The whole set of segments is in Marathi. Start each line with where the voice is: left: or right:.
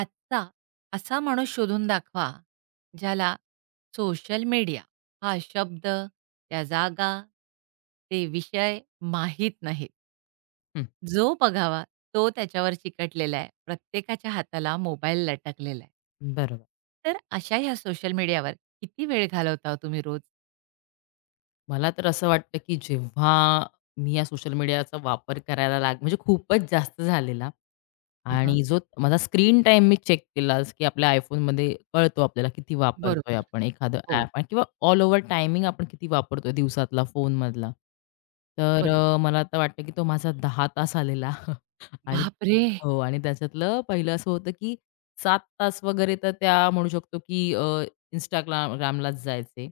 right: आत्ता असा माणूस शोधून दाखवा, ज्याला सोशल मीडिया हा शब्द, त्या जागा, ते विषय माहीत नाहीत.
left: हं,
right: जो बघावा तो त्याच्यावर चिकटलेला आहे. प्रत्येकाच्या हाताला मोबाईल लटकलेला आहे.
left: बरोबर.
right: तर अशा ह्या सोशल मीडियावर किती वेळ घालवता हो तुम्ही रोज?
left: मला तर असं वाटतं, की जेव्हा मी या सोशल मीडियाचा वापर करायला म्हणजे खूपच जास्त झालेला.
right: हं, हं.
left: आणि जो माझा स्क्रीन टाईम मी चेक केला, जसं की आपल्या iPhoneमध्ये कळतो आपल्याला किती वापरतोय
right: बरोबर.
left: आपण एखादं
right: हो,
left: ॲप आणि किंवा ऑल ओव्हर टायमिंग आपण किती वापरतोय दिवसातला फोनमधला. तर
right: बरोबर.
left: मला आता वाटतं, की तो माझा 10 तास आलेला आणि
right: बापरे!
left: हो आणि त्याच्यातलं पहिलं असं होतं, की 7 तास वगैरे तर त्या म्हणू शकतो, की जायचे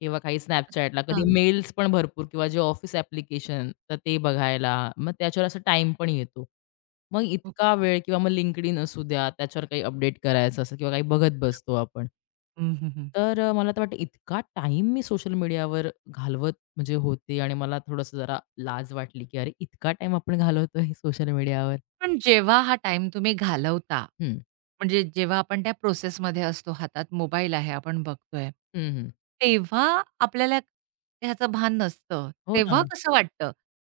left: किंवा काही Snapchatला, कधी
right: हां.
left: मेल्स पण भरपूर किंवा जे ऑफिस ॲप्लिकेशन तर ते बघायला, मग त्याच्यावर असा टाईम पण येतो. मग
right: हो.
left: इतका वेळ किंवा मग LinkedIn असू द्या, त्याच्यावर काही अपडेट करायचं असेल किंवा काही बघत बसतो आपण.
right: हं, हं, हं.
left: तर मला तर वाटतं इतका टाइम मी सोशल मीडियावर घालवत म्हणजे होते आणि मला थोडंसं जरा लाज वाटली, की अरे इतका टाइम आपण घालवतोय सोशल मीडियावर.
right: पण जेव्हा हा टाईम तुम्ही घालवता,
left: हं.
right: म्हणजे जेव्हा आपण त्या प्रोसेसमध्ये असतो, हातात मोबाईल आहे, आपण बघतोय,
left: हं, हं.
right: तेव्हा आपल्याला ह्याचं भान नसतं.
left: हो ना.
right: तेव्हा कसं वाटतं?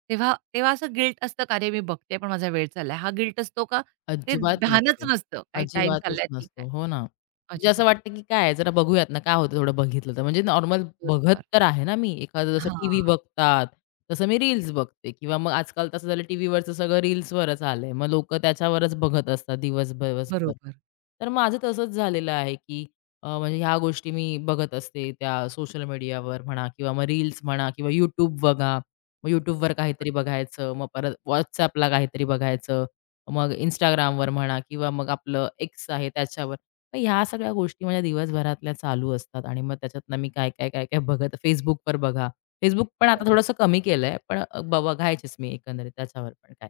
right: तेव्हा तेव्हा असं गिल्ट असतं का? "अरे, मी बघते पण माझा वेळ चाललाय." हा गिल्ट असतो का? ते
left: अजिबात
right: भानच
left: नसतो.
right: नसतं, काही टाईम
left: अजिबातच
right: चाललाय, ठीक
left: नसतो.
right: आहे.
left: हो ना. म्हणजे असं
right: अजिबात.
left: वाटतं, की काय आहे जरा बघूयात ना काय होतं थोडं बघितलं तर. म्हणजे नॉर्मल बघत
right: बरोबर.
left: तर आहे ना मी. एखादं जसं टीव्ही
right: हां.
left: बघतात, तसं मी रील्स बघते किंवा मग आजकाल तसं झालं टीव्हीवरचं सगळं रील्सवरच आलंय. मग लोकं त्याच्यावरच बघत असतात दिवसभर दिवसभर.
right: बरोबर.
left: तर माझं तसंच झालेलं आहे, की म्हणजे ह्या गोष्टी मी बघत असते त्या सोशल मीडियावर म्हणा किंवा मग रील्स म्हणा किंवा YouTube बघा. मग YouTubeवर काहीतरी
right: बरोबर.
left: बघायचं, मग परत WhatsAppला काहीतरी बघायचं. मग Instagramवर म्हणा किंवा मग आपलं X आहे त्याच्यावर. मग ह्या सगळ्या गोष्टी माझ्या दिवसभरातल्या चालू असतात आणि मग त्याच्यातनं मी काय, काय, काय, काय बघत Facebookवर बघा. Facebook पण आता
right: बरोबर.
left: थोडंसं कमी केलंय, पण बघायचीच मी एकंदरीत त्याच्यावर पण काय.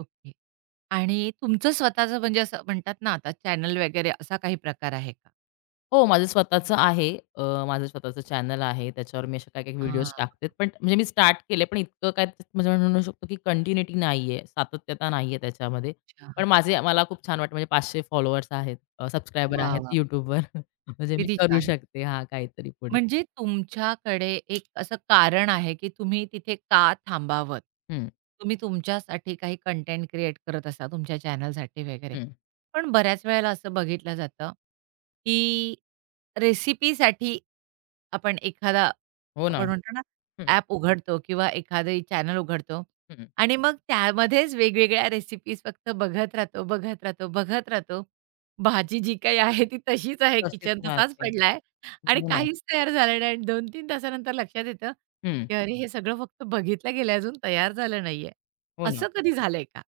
right: ओके. आणि तुमचं स्वतःचं म्हणजे असं म्हणतात ना, आता चॅनल वगैरे असा काही प्रकार आहे का?
left: हो, माझं स्वतःचं आहे. माझं स्वतःचं चॅनल आहे. त्याच्यावर मी अशा काही-काही
right: हां.
left: व्हिडिओज टाकते. पण म्हणजे मी स्टार्ट केले, पण इतकं काय त्याच्यात म्हणजे म्हणू शकतो, की कंटिन्यूटी नाहीये, सातत्यता नाहीये त्याच्यामध्ये. पण
right: अच्छा.
left: माझे मला खूप छान वाटतं, म्हणजे 500 फॉलोअर्स आहेत, सबस्क्रायबर
right: वाह,
left: आहेत
right: वाह!
left: YouTubeवर. म्हणजे मी
right: किती
left: करू
right: छान.
left: शकते हां, काहीतरी पुढे.
right: म्हणजे तुमच्याकडे एक असं कारण आहे, की तुम्ही तिथे का थांबावत?
left: हं,
right: तुम्ही तुमच्यासाठी काही कंटेंट क्रिएट करत असा तुमच्या चॅनलसाठी वगैरे.
left: हं.
right: पण बऱ्याच वेळेला असं बघितलं जातं, की रेसिपीसाठी आपण एखादा
left: हो ना.
right: आपण म्हणतो ना,
left: हं,
right: ॲप उघडतो किंवा एखादी चॅनल उघडतो
left: हं.
right: आणि मग त्यामध्येच वेगवेगळ्या रेसिपीज फक्त बघत राहतो, बघत राहतो, बघत राहतो. भाजी जी काही आहे ती तशीच आहे,
left: तशीच
right: किचन तसाच
left: राहते.
right: पडलाय आणि
left: हो ना.
right: काहीच तयार झालं नाही आणि 2-3 तासानंतर लक्षात येतं,
left: हं,
right: की अरे हे सगळं फक्त बघितलं गेलं अजून तयार झालं नाहीये.
left: हो ना.
right: असं कधी झालंय का?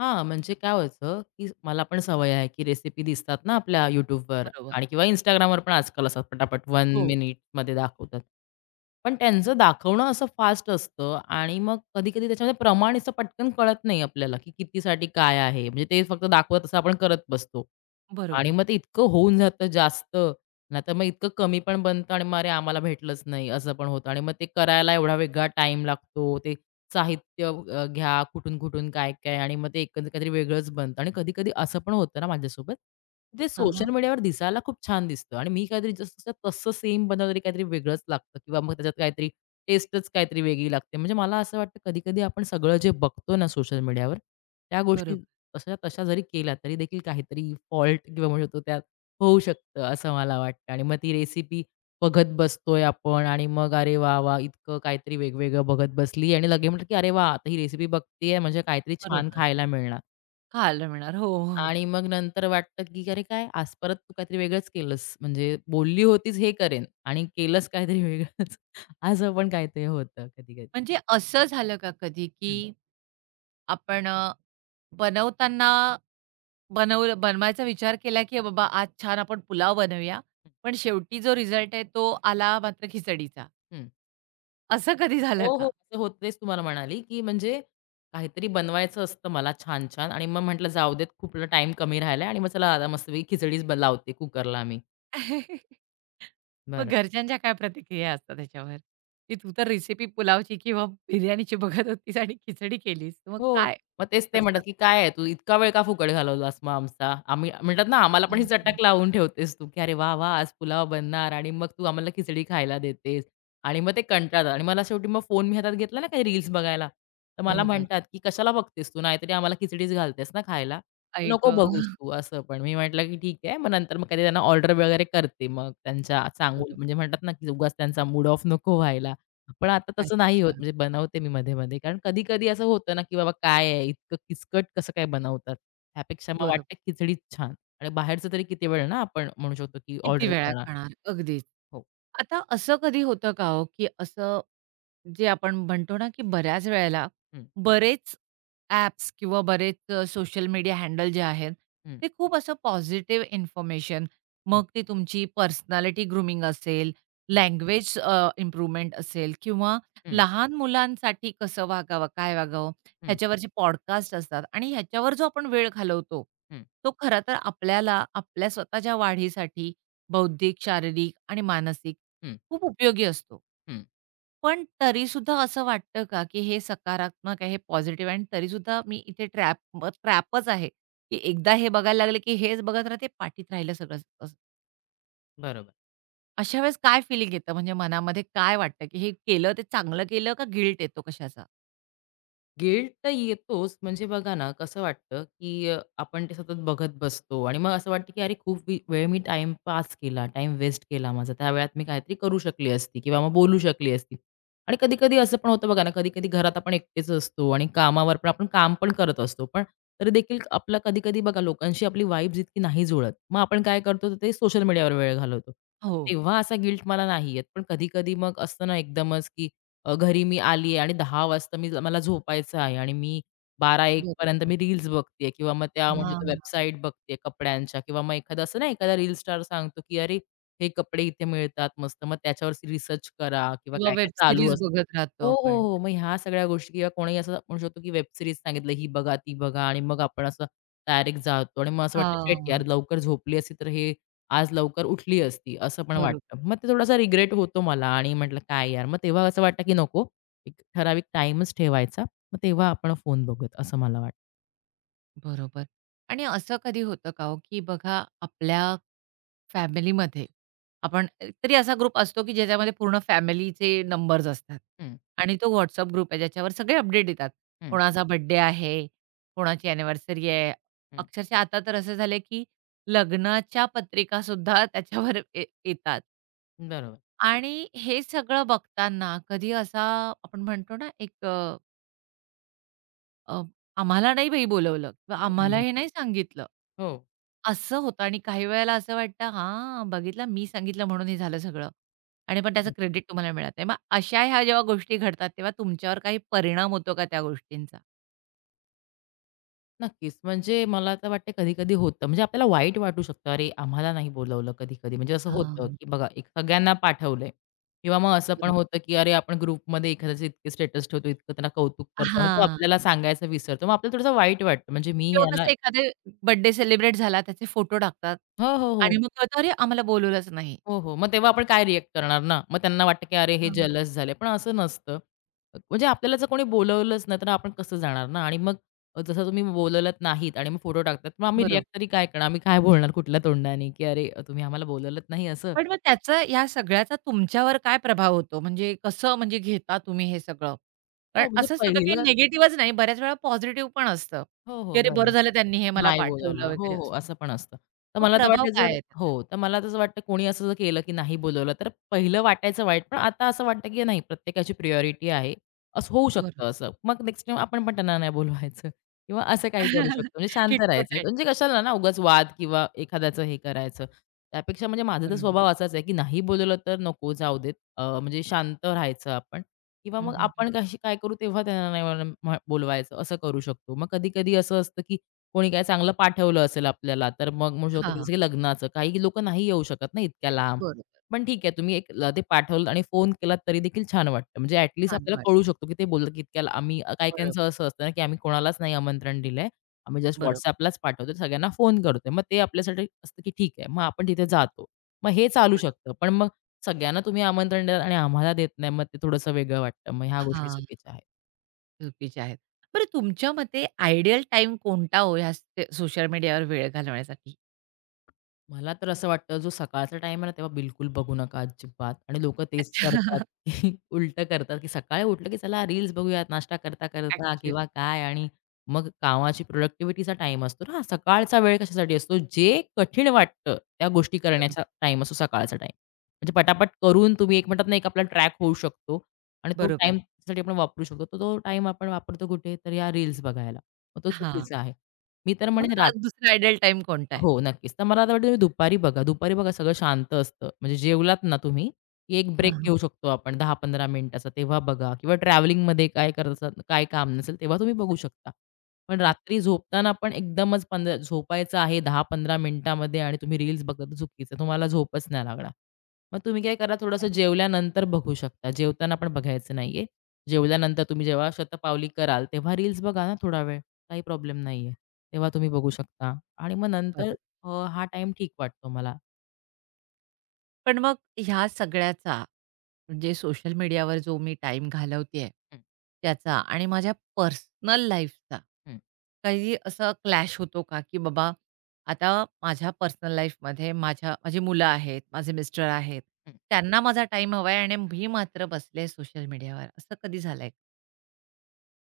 left: हां, म्हणजे काय व्हायचं, की मला पण सवय आहे, की रेसिपी दिसतात ना आपल्या YouTubeवर
right: बरोबर.
left: आणि किंवा Instagramवर पण आजकाल असतात पटापट 1
right: हो,
left: मिनिटमध्ये दाखवतात. पण त्यांचं दाखवणं असं फास्ट असतं आणि मग कधी-कधी त्याच्यामध्ये प्रमाण असं पटकन कळत नाही आपल्याला, की कितीसाठी काय आहे. म्हणजे ते फक्त दाखवत तसं आपण करत बसतो आणि
right: बरोबर.
left: मग ते इतकं होऊन जातं जास्त, नाहीतर मग इतकं कमी पण बनतं आणि मग अरे, आम्हाला भेटलंच नाही असं पण होतं आणि मग ते करायला एवढा वेगळा टाईम लागतो. ते साहित्य घ्या, कुठून-कुठून, काय-काय आणि मग ते एकंदर काहीतरी वेगळंच बनतं आणि कधी-कधी असं पण होतं ना माझ्यासोबत, ते सोशल
right: हां,
left: मीडियावर दिसायला खूप छान दिसतं आणि मी काहीतरी जसं तसं सेम बनवलं तरी काहीतरी वेगळंच लागतं किंवा मग त्याच्यात काहीतरी टेस्टच काहीतरी वेगळी लागते. म्हणजे मला असं वाटतं कधी-कधी आपण सगळं जे बघतो ना सोशल मीडियावर, त्या गोष्टी
right: बरोबर,
left: तशा तशा जरी केल्या तरी देखील काहीतरी फॉल्ट किंवा म्हणू शकतो त्यात होऊ शकतं असं मला वाटतं आणि मग ती रेसिपी बघत बसतोय आपण आणि मग अरे वाह! वाह! इतकं काहीतरी वेगवेगळं बघत बसली आणि म्हटलं, की "अरे वाह! आता ही रेसिपी बघतेय म्हणजे काहीतरी छान
right: बरोबर.
left: खायला मिळणार."
right: खायला मिळणार. हो, हो.
left: आणि मग नंतर वाटतं, की "अरे काय आज परत तू काहीतरी वेगळंच केलंस. म्हणजे बोलली होतीस हे करेन आणि केलंस काहीतरी वेगळंच." असं पण काहीतरी होतं कधी-कधी.
right: म्हणजे असं झालं का कधी,
left: हं,
right: की आपण बनवताना बनवलं बनवायचा विचार केला, की बाबा आज छान आपण पुलाव बनवूया.
left: हं,
right: पण शेवटी जो रिझल्ट आहे तो आला मात्र खिचडीचा. असं कधी झालं
left: हो, हो.
right: का?
left: असं होतं तेच तुम्हाला म्हणाली, की म्हणजे काहीतरी बनवायचं असतं मला छान-छान आणि मग म्हटलं, "जाऊ देत खूप टाईम कमी राहिलाय आणि मग चला आता मस्तपैकी खिचडीच लावते कुकरला मी."
right: मग
left: बरं.
right: घरच्यांच्या काय प्रतिक्रिया असतात त्याच्यावर? की तू तर रेसिपी पुलावची किंवा बिर्याणीची बघत होतीस आणि खिचडी केलीस. मग
left: हो.
right: काय
left: मग तेच ते म्हणतात,
right: असतं?
left: की "काय आहे तू इतका वेळ का फुकट घालवलास मग आमचा?" आम्ही म्हणतात ना, "आम्हाला पण ही
right: हं,
left: चटक लावून ठेवतेस तू, की अरे वाह! वाह! आज पुलाव बनणार आणि मग तू आम्हाला खिचडी खायला देतेस." आणि मग ते कंटाळतात आणि मला शेवटी मग फोन मी हातात घेतला ना काही रील्स बघायला, तर मला
right: बरोबर.
left: म्हणतात, की "कशाला बघतेस तू? नाहीतरी आम्हाला खिचडीच घालतेस ना खायला.
right: आई
left: नको बघूस तू." असं पण. मी म्हटलं, की "ठीक आहे." मग नंतर मग कधी त्यांना ऑर्डर वगैरे करते मग त्यांच्या सांगून
right: बरोबर.
left: म्हणजे म्हणतात ना, की उगाच त्यांचा मूड ऑफ नको व्हायला. पण आता तसं नाही होत.
right: अच्छा.
left: म्हणजे बनवते मी मध्ये-मध्ये. कारण कधी-कधी असं होतं ना, की बाबा काय आहे, इतकं किचकट कसं काय बनवतात? त्यापेक्षा मग
right: बरोबर.
left: वाटतं खिचडीच छान आणि बाहेरचं तरी किती वेळ ना आपण म्हणू शकतो, की
right: किती
left: ऑर्डर
right: वेळा
left: करणार.
right: खाणार? अगदीच.
left: हो.
right: आता असं कधी होतं का हो, की असं जे आपण म्हणतो ना, की बऱ्याच वेळेला
left: हं,
right: बरेच ॲप्स किंवा बरेच सोशल मीडिया हँडल जे आहेत,
left: हं,
right: ते खूप असं पॉझिटिव्ह इन्फॉर्मेशन,
left: हं,
right: मग ती तुमची पर्सनॅलिटी ग्रूमिंग असेल,
left: हं,
right: लँग्वेज इम्प्रूव्हमेंट असेल किंवा
left: हं,
right: लहान मुलांसाठी कसं वागावं, काय वागावं,
left: हं,
right: ह्याच्यावरचे पॉडकास्ट असतात आणि ह्याच्यावर जो आपण वेळ घालवतो,
left: हं,
right: तो खरं तर आपल्याला आपल्या स्वतःच्या वाढीसाठी बौद्धिक, शारीरिक आणि मानसिक
left: हं,
right: खूप उपयोगी असतो.
left: हं.
right: पण तरीसुद्धा असं वाटतं का, की हे सकारात्मक आहे, हे पॉझिटिव्ह आहे तरीसुद्धा मी इथे ट्रॅपच आहे, की एकदा हे बघायला लागले, की हेच बघत राहते, पाठीत राहिलं सगळंच. असं
left: बरोबर.
right: अशा वेळेस काय फीलिंग येतं? म्हणजे मनामध्ये काय वाटतं, की हे केलं ते चांगलं केलं का गिल्ट येतो कशाचा?
left: गिल्ट तर येतोच. म्हणजे बघा ना, कसं वाटतं, की आपण ते सतत बघत बसतो आणि मग असं वाटतं, की अरे खूप वेळ मी टाईम पास केला, टाइम वेस्ट केला माझा. त्या वेळात मी काहीतरी करू शकली असती किंवा मग बोलू शकली असती. आणि कधी-कधी असं पण होतं बघा ना, कधी-कधी घरात आपण एकटेच असतो आणि कामावर पण आपण काम पण करत असतो. पण तरी देखील आपलं कधी-कधी बघा लोकांशी आपली वाइब जितकी नाही जुळत. मग आपण काय करतो, तर ते सोशल मीडियावर वेळ घालवतो. पण
right: हो,
left: तेव्हा असा गिल्ट मला नाही येत. पण कधी-कधी मग असतं ना एकदमच, की घरी मी आली आहे आणि 10 वाजता मी मला झोपायचं आहे आणि मी 12 एक पर्यंत
right: बरोबर.
left: मी रील्स बघतेय किंवा मग त्या म्हणजे
right: हां,
left: त्या वेबसाईट बघते कपड्यांच्या किंवा मग एखादा असं नाही एखादा रील स्टार सांगतो, की "अरे, हे कपडे इथे मिळतात मस्त, मग त्याच्यावर रिसर्च करा" किंवा
right: किंवा
left: काय-काय
right: वेब
left: चालू
right: सीरीज
left: असतं.
right: बघत
left: हो,
right: राहतो
left: हो,
right: आपण.
left: हो. मग ह्या सगळ्या गोष्टी किंवा कोणी असं म्हणू शकतो, की वेब सीरीज सांगितलं, ही बघा, ती बघा आणि मग आपण असं डायरेक्ट जातो आणि मग असं वाटतं, "शिट यार,
right: हां,
left: लवकर झोपली असती तर हे आज लवकर उठली असती, असं पण हं.
right: बरोबर.
left: वाटतं. मग ते थोडासा रिग्रेट होतो मला आणि म्हटलं, "काय यार!" मग तेव्हा असं वाटतं, की नको एक ठराविक टाईमच ठेवायचा. मग तेव्हा आपण फोन बघूयात, असं मला वाटतं.
right: बरोबर. आणि असं कधी होतं का हो, की बघा आपल्या फॅमिलीमध्ये आपण तरी असा ग्रुप असतो, की ज्याच्यामध्ये पूर्ण फॅमिलीचे नंबर्स असतात
left: हं,
right: आणि तो WhatsApp ग्रुप आहे ज्याच्यावर सगळे अपडेट येतात.
left: हं,
right: कोणाचा बर्थडे आहे, कोणाची अॅनिव्हर्सरी आहे.
left: हं.
right: अक्षरशः आता तर असं झालंय, की लग्नाच्या पत्रिकासुद्धा त्याच्यावर येतात.
left: बरोबर.
right: आणि हे सगळं बघताना कधी असा आपण म्हणतो ना, एक अ, अ, आम्हाला नाही बाई बोलवलं किंवा
left: हं, हं,
right: आम्हाला
left: हं.
right: हे नाही सांगितलं.
left: हो.
right: असं होतं आणि काही वेळेला असं वाटतं, "हां, बघितलं मी सांगितलं म्हणून हे झालं सगळं." आणि पण त्याचं
left: बरोबर.
right: क्रेडिट तुम्हाला मिळत नाही. मग अशा ह्या जेव्हा गोष्टी घडतात, तेव्हा तुमच्यावर काही परिणाम होतो का त्या गोष्टींचा?
left: नक्कीच. म्हणजे मला तर वाटते कधी-कधी होतं. म्हणजे आपल्याला वाईट वाटू शकतं, "अरे, आम्हाला नाही बोलावलं कधी-कधी." म्हणजे असं होतं,
right: हां,
left: की बघा एक सगळ्यांना पाठवलंय किंवा मग असं पण
right: बरोबर.
left: होतं, की अरे, आपण ग्रुपमध्ये एखाद्याचे इतके स्टेटस ठेवतो, इतकं त्यांना कौतुक करतो आणि तो
right: हां.
left: आपल्याला सांगायचं विसरतो. मग आपल्याला थोडंसं वाईट वाटतं. म्हणजे मी
right: किंवा
left: याला
right: कसं एखादे बर्थडे सेलिब्रेट झाला, त्याचे फोटो टाकतात
left: हो, हो, हो.
right: आणि मग कळतं, "अरे, आम्हाला बोलवलंच नाही."
left: हो, हो. मग तेव्हा आपण काय रिएक्ट करणार ना? मग त्यांना वाटतं, की "अरे, हे
right: हां.
left: जलस झाले." पण असं नसतं. म्हणजे आपल्याला जर कोणी बोलवलंच नाही, तर आपण कसं जाणार ना? आणि मग जसं तुम्ही बोलवलत नाहीत आणि मग फोटो टाकतात, मग आम्ही
right: बरोबर.
left: रिएक्ट तरी काय करणार? आम्ही काय बोलणार कुठल्या तोंडाने, की "अरे, तुम्ही आम्हाला बोलवलत नाही" असं.
right: पण मग त्याचा या सगळ्याचा तुमच्यावर काय प्रभाव होतो? म्हणजे कसं म्हणजे घेता तुम्ही हे सगळं? कारण
left: हो, म्हणजे
right: असं सगळं काही
left: पहिलं
right: निगेटिव्हच नाही, बऱ्याच वेळा पॉझिटिव्ह पण असतं,
left: हो,
right: की
left: हो.
right: "अरे बरं
left: बरोबर.
right: झालं त्यांनी हे मला
left: नाही
right: पाठवलं"
left: बोलावलं. हो,
right: वगैरे
left: हो,
right: असं.
left: असं पण असतं. तर
right: मग
left: मला तर
right: प्रभाव
left: वाटतं
right: काय
left: जर
right: आहे त्याचा?
left: हो, तर मला तसं वाटतं कोणी असं जर केलं की नाही बोलवलं, तर पहिलं वाटायचं वाईट, पण आता असं वाटतं की नाही प्रत्येकाची प्रायोरिटी आहे. असं होऊ
right: बरोबर.
left: शकतं असं. मग नेक्स्ट टाईम आपण पण त्यांना नाही बोलवायचं किंवा असं काही करू शकतो. म्हणजे शांत
right: खिटपट
left: राहायचं.
right: आहे.
left: म्हणजे कशाला ना उगाच वाद किंवा एखाद्याचं हे करायचं. त्यापेक्षा म्हणजे माझा तर
right: बरोबर.
left: स्वभाव असाच आहे की नाही बोलवलं तर नको जाऊ देत. म्हणजे शांत राहायचं आपण किंवा
right: हं,
left: मग
right: हं, हं.
left: आपण कशी काय करू तेव्हा त्यांना नाही बोलवायचं असं करू शकतो. मग कधी-कधी असं असतं की कोणी काय चांगलं पाठवलं असेल आपल्याला, तर मग म्हणू शकतो की
right: हां,
left: जसं की लग्नाचं. काही लोकं नाही येऊ शकत ना इतक्या लांब.
right: बरोबर.
left: पण ठीक आहे तुम्ही एक ते पाठवलं आणि फोन केला तरी देखील छान वाटतं. म्हणजे ॲट लीस्ट
right: छान
left: आपल्याला
right: वाटतं.
left: कळू शकतो की ते बोलतात की इतक्याला आम्ही
right: बरोबर,
left: काही-काहींचं असं असतं ना, की आम्ही कोणालाच नाही आमंत्रण दिलंय. आम्ही जस्ट
right: बरोबर,
left: WhatsAppलाच पाठवतो. सगळ्यांना फोन करतोय. मग ते आपल्यासाठी असतं की ठीक आहे. मग आपण तिथे जातो. मग हे चालू
right: बरोबर.
left: शकतं. पण मग सगळ्यांना तुम्ही आमंत्रण द्याल आणि आम्हाला देत नाही, मग ते थोडंसं वेगळं वाटतं. मग ह्या गोष्टी
right: हां,
left: चुकीच्या आहेत.
right: चुकीचे आहेत. बरं तुमच्या मते आयडियल टाइम कोणता हो ह्या सोशल मीडियावर वेळ घालवण्यासाठी?
left: मला तर असं वाटतं जो सकाळचा टाईम आहे ना, तेव्हा बिलकुल बघू नका अजिबात आणि लोकं तेच
right: अच्छा.
left: करतात, की उलटं करतात, की सकाळी उठलं, की चला रील्स बघूयात नाश्ता करता-करता किंवा
right: ॲक्चुअली.
left: काय आणि मग कामाची प्रोडक्टिव्हिटीचा टाईम असतो ना, सकाळचा वेळ कशासाठी असतो? जे कठीण वाटतं त्या गोष्टी
right: बरोबर,
left: करण्याचा टाईम असतो सकाळचा टाईम. म्हणजे पटापट करून तुम्ही एक म्हणतात ना, एक आपला ट्रॅक होऊ शकतो आणि तो
right: बरोबर.
left: टाईम साठी आपण वापरू शकतो. तर तो टाईम आपण वापरतो कुठे? तर या रील्स बघायला. मग तो
right: हां.
left: चुकीचा आहे. मी तर
right: मग
left: म्हणेन
right: दुसरा आयडल टाईम कोणता आहे?
left: हो, नक्कीच. तर मला आता वाटतं तुम्ही दुपारी बघा. दुपारी बघा सगळं शांत असतं. म्हणजे जेवलात ना तुम्ही, की एक
right: हां,
left: ब्रेक
right: हां.
left: घेऊ शकतो आपण 10-15 मिनिटाचा, तेव्हा बघा किंवा ट्रॅव्हलिंगमध्ये काय करत असाल, काय काम नसेल तेव्हा तुम्ही बघू शकता. पण
right: अच्छा,
left: रात्री झोपताना पण एकदमच झोपायचं आहे 10-15 मिनिटामध्ये आणि तुम्ही रील्स बघत चुकीचं, तुम्हाला झोपच नाही लागणार. मग तुम्ही काय करा थोडंसं जेवल्यानंतर बघू शकता. जेवताना पण बघायचं नाहीये. जेवल्यानंतर तुम्ही जेव्हा शतपावली कराल, तेव्हा रील्स बघा ना थोडा वेळ. काही प्रॉब्लेम नाहीये. तेव्हा तुम्ही बघू शकता आणि मग नंतर
right: बरोबर.
left: हा टाइम ठीक वाटतो मला.
right: पण मग ह्या सगळ्याचा म्हणजे सोशल मीडियावर जो मी टाईम घालवतेय,
left: हं,
right: त्याचा आणि माझ्या पर्सनल लाईफचा
left: हं,
right: काही असा क्लॅश होतो का, की बाबा आता माझ्या पर्सनल लाईफमध्ये माझी मुलं आहेत, माझे मिस्टर आहेत.
left: हं.
right: त्यांना माझा टाईम हवा आहे आणि मी मात्र बसले सोशल मीडियावर. असं कधी झालंय?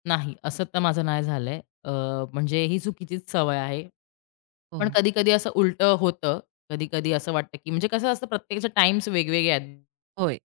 left: नाही, असं तर माझं नाही झालंय. म्हणजे ही चुकीचीच सवय आहे.
right: हो,
left: पण
right: हो.
left: कधी-कधी असं उलटं होतं. कधी-कधी असं वाटतं, की म्हणजे कसं असतं प्रत्येकाचे टाइम्स वेगवेगळे आहेत.
right: होय.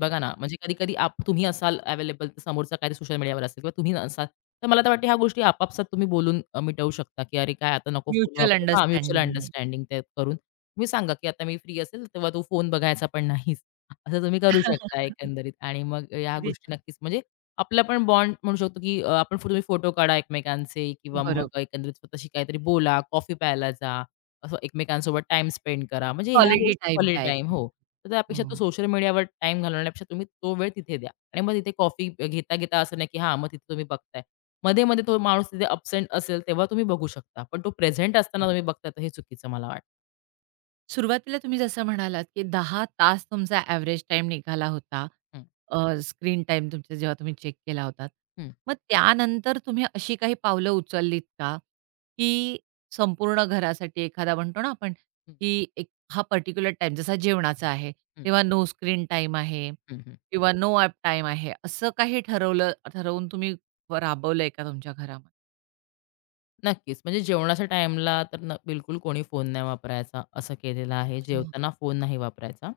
left: बघा ना, म्हणजे कधी-कधी तुम्ही असाल अवेलेबल, तर समोरचा काहीतरी सोशल मीडियावर असेल किंवा तुम्ही असाल तर मला तर वाटतं ह्या गोष्टी आपापसात तुम्ही बोलून मिटवू शकता, की "अरे काय आता नको फोन
right: म्युच्युअल
left: वापरू." हां, म्युच्युअल
right: अंडरस्टँडिंगने.
left: अंडरस्टँडिंग ते करून तुम्ही सांगा, की "आता मी फ्री असेल, तेव्हा तू फोन बघायचा पण नाहीस." असं तुम्ही करू शकता एकंदरीत आणि मग ह्या
right: किती
left: गोष्टी
right: छान.
left: नक्कीच म्हणजे आपला पण बॉन्ड म्हणू शकतो, की आपण तुम्ही फोटो काढा एकमेकांचे किंवा मग
right: बरोबर.
left: एकंदरीत स्वतःशी काहीतरी बोला, कॉफी प्यायला जा, असं एकमेकांसोबत टाईम स्पेंड करा. म्हणजे ह्या
right: क्वालिटी
left: गोष्टी
right: टाईम
left: क्वालिटी
right: द्या एक
left: टाईम हो. तर त्यापेक्षा
right: हो,
left: तो सोशल मीडियावर टाईम घालवण्यापेक्षा तुम्ही तो वेळ तिथे द्या आणि मग तिथे कॉफी घेता घेता असं नाही की हां, मग तिथे तुम्ही बघताय. मध्ये-मध्ये तो माणूस तिथे अब्सेंट असेल तेव्हा तुम्ही बघू शकता. पण तो प्रेझेंट असताना
right: हं.
left: तुम्ही बघताय तर हे चुकीचं मला वाटतं.
right: सुरुवातीला तुम्ही जसं म्हणालात, की 10 तास तुमचा एव्हरेज टाईम निघाला होता.
left: हं,
right: स्क्रीन टाईम तुमचा जेव्हा तुम्ही चेक केला होता
left: हं,
right: मग त्यानंतर तुम्ही अशी काही पावलं उचललीत का, की संपूर्ण घरासाठी एखादा म्हणतो ना आपण,
left: हं,
right: की एक हा पर्टिक्युलर टाईम जसा जेवणाचा आहे,
left: हं,
right: तेव्हा नो स्क्रीन टाईम आहे
left: हं, हं.
right: किंवा नो ॲप टाईम आहे, असं काही ठरवून तुम्ही राबवलंय का तुमच्या घरामध्ये?
left: नक्कीच. म्हणजे जेवणाच्या टाईमला तर बिलकुल कोणी फोन नाही वापरायचा असं केलेलं आहे.
right: अच्छा.
left: जेवताना फोन नाही वापरायचा.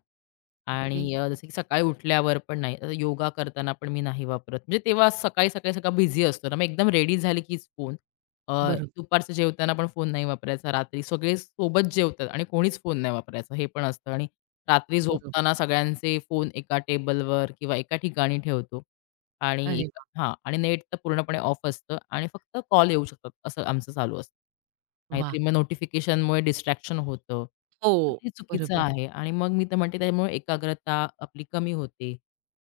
right: ओके.
left: आणि जसं की सकाळी उठल्यावर पण नाही. योगा करताना पण मी नाही वापरत. म्हणजे तेव्हा सकाळी-सकाळी सगळा बिझी असतो ना, मग एकदम रेडी झाली कीच फोन.
right: बरोबर,
left: दुपारचं जेवताना पण फोन नाही वापरायचा. रात्री सगळे सोबत जेवतात आणि कोणीच फोन नाही वापरायचा हे पण असतं आणि रात्री
right: बरोबर.
left: झोपताना सगळ्यांचे फोन एका टेबलवर किंवा एका ठिकाणी ठेवतो आणि
right: अरे
left: एक
right: वाह!
left: हां आणि नेट तर पूर्णपणे ऑफ असतं आणि फक्त कॉल येऊ शकतात असं आमचं चालू असतं. नाहीतरी
right: वाह!
left: मग नोटिफिकेशनमुळे डिस्ट्रॅक्शन होतं.
right: हो,
left: तर ते चुकीचं
right: बरोबर.
left: आहे आणि मग मी तर म्हणते त्यामुळे एकाग्रता आपली कमी होते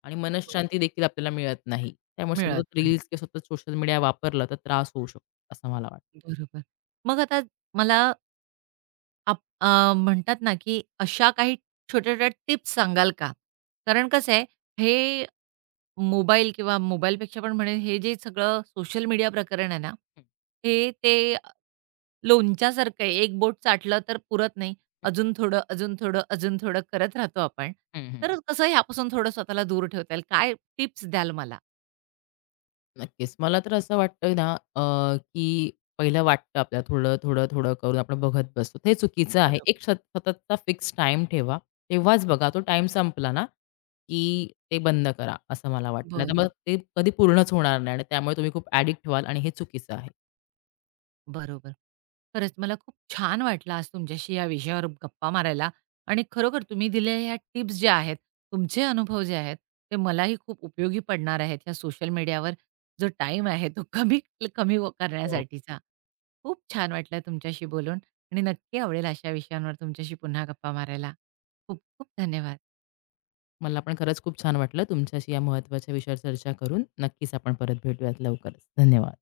left: आणि
right: होय.
left: मनःशांती देखील आपल्याला मिळत नाही. त्यामुळे
right: मिळत
left: सतत
right: नाही.
left: रील्स किंवा सतत सोशल मीडिया वापरला तर त्रास होऊ शकतो, असं मला वाटतं.
right: बरोबर. मग आता मला म्हणतात ना, की अशा काही छोट्या-छोट्या टिप्स सांगाल का? कारण कसं आहे, हे मोबाईल किंवा मोबाईलपेक्षा पण म्हणेन हे जे सगळं सोशल मीडिया प्रकरण आहे ना, ते लोणच्यासारखं आहे. एक बोट चाटलं तर पुरत नाही.
left: हं,
right: अजून थोडं, अजून थोडं, अजून थोडं करत राहतो आपण.
left: हं, हं, हं.
right: तर कसं ह्यापासून थोडं स्वतःला दूर ठेवता येईल? काय टिप्स द्याल मला?
left: नक्कीच. मला तर असं वाटतं ना, की पहिलं वाटतं आपल्याला थोडं, थोडं, थोडं करून आपण बघत बसतो. हे चुकीचं आहे.
right: बरं.
left: एक सततचा फिक्स टाइम ठेवा. तेव्हाच बघा. तो टाईम संपला ना, की ते बंद करा, असं मला वाटतं. नाहीतर मग ते कधी पूर्णच होणार नाही आणि त्यामुळे तुम्ही खूप ॲडिक्ट व्हाल आणि हे चुकीचं आहे.
right: बरोबर. खरंच मला खूप छान वाटलं आज तुमच्याशी या विषयावर गप्पा मारायला आणि खरोखर तुम्ही दिलेल्या ह्या टिप्स ज्या आहेत, तुमचे अनुभव जे आहेत, ते मलाही खूप उपयोगी पडणार आहेत. ह्या सोशल मीडियावर जो टाईम आहे तो कमी कमी व- करण्यासाठीचा. खूप छान वाटलं तुमच्याशी बोलून आणि नक्की आवडेल अशा विषयांवर तुमच्याशी पुन्हा गप्पा मारायला. खूप खूप धन्यवाद.
left: मला पण खरंच खूप छान वाटलं तुमच्याशी या महत्त्वाच्या विषयावर चर्चा करून. नक्कीच आपण परत भेटूयात लवकरच. धन्यवाद.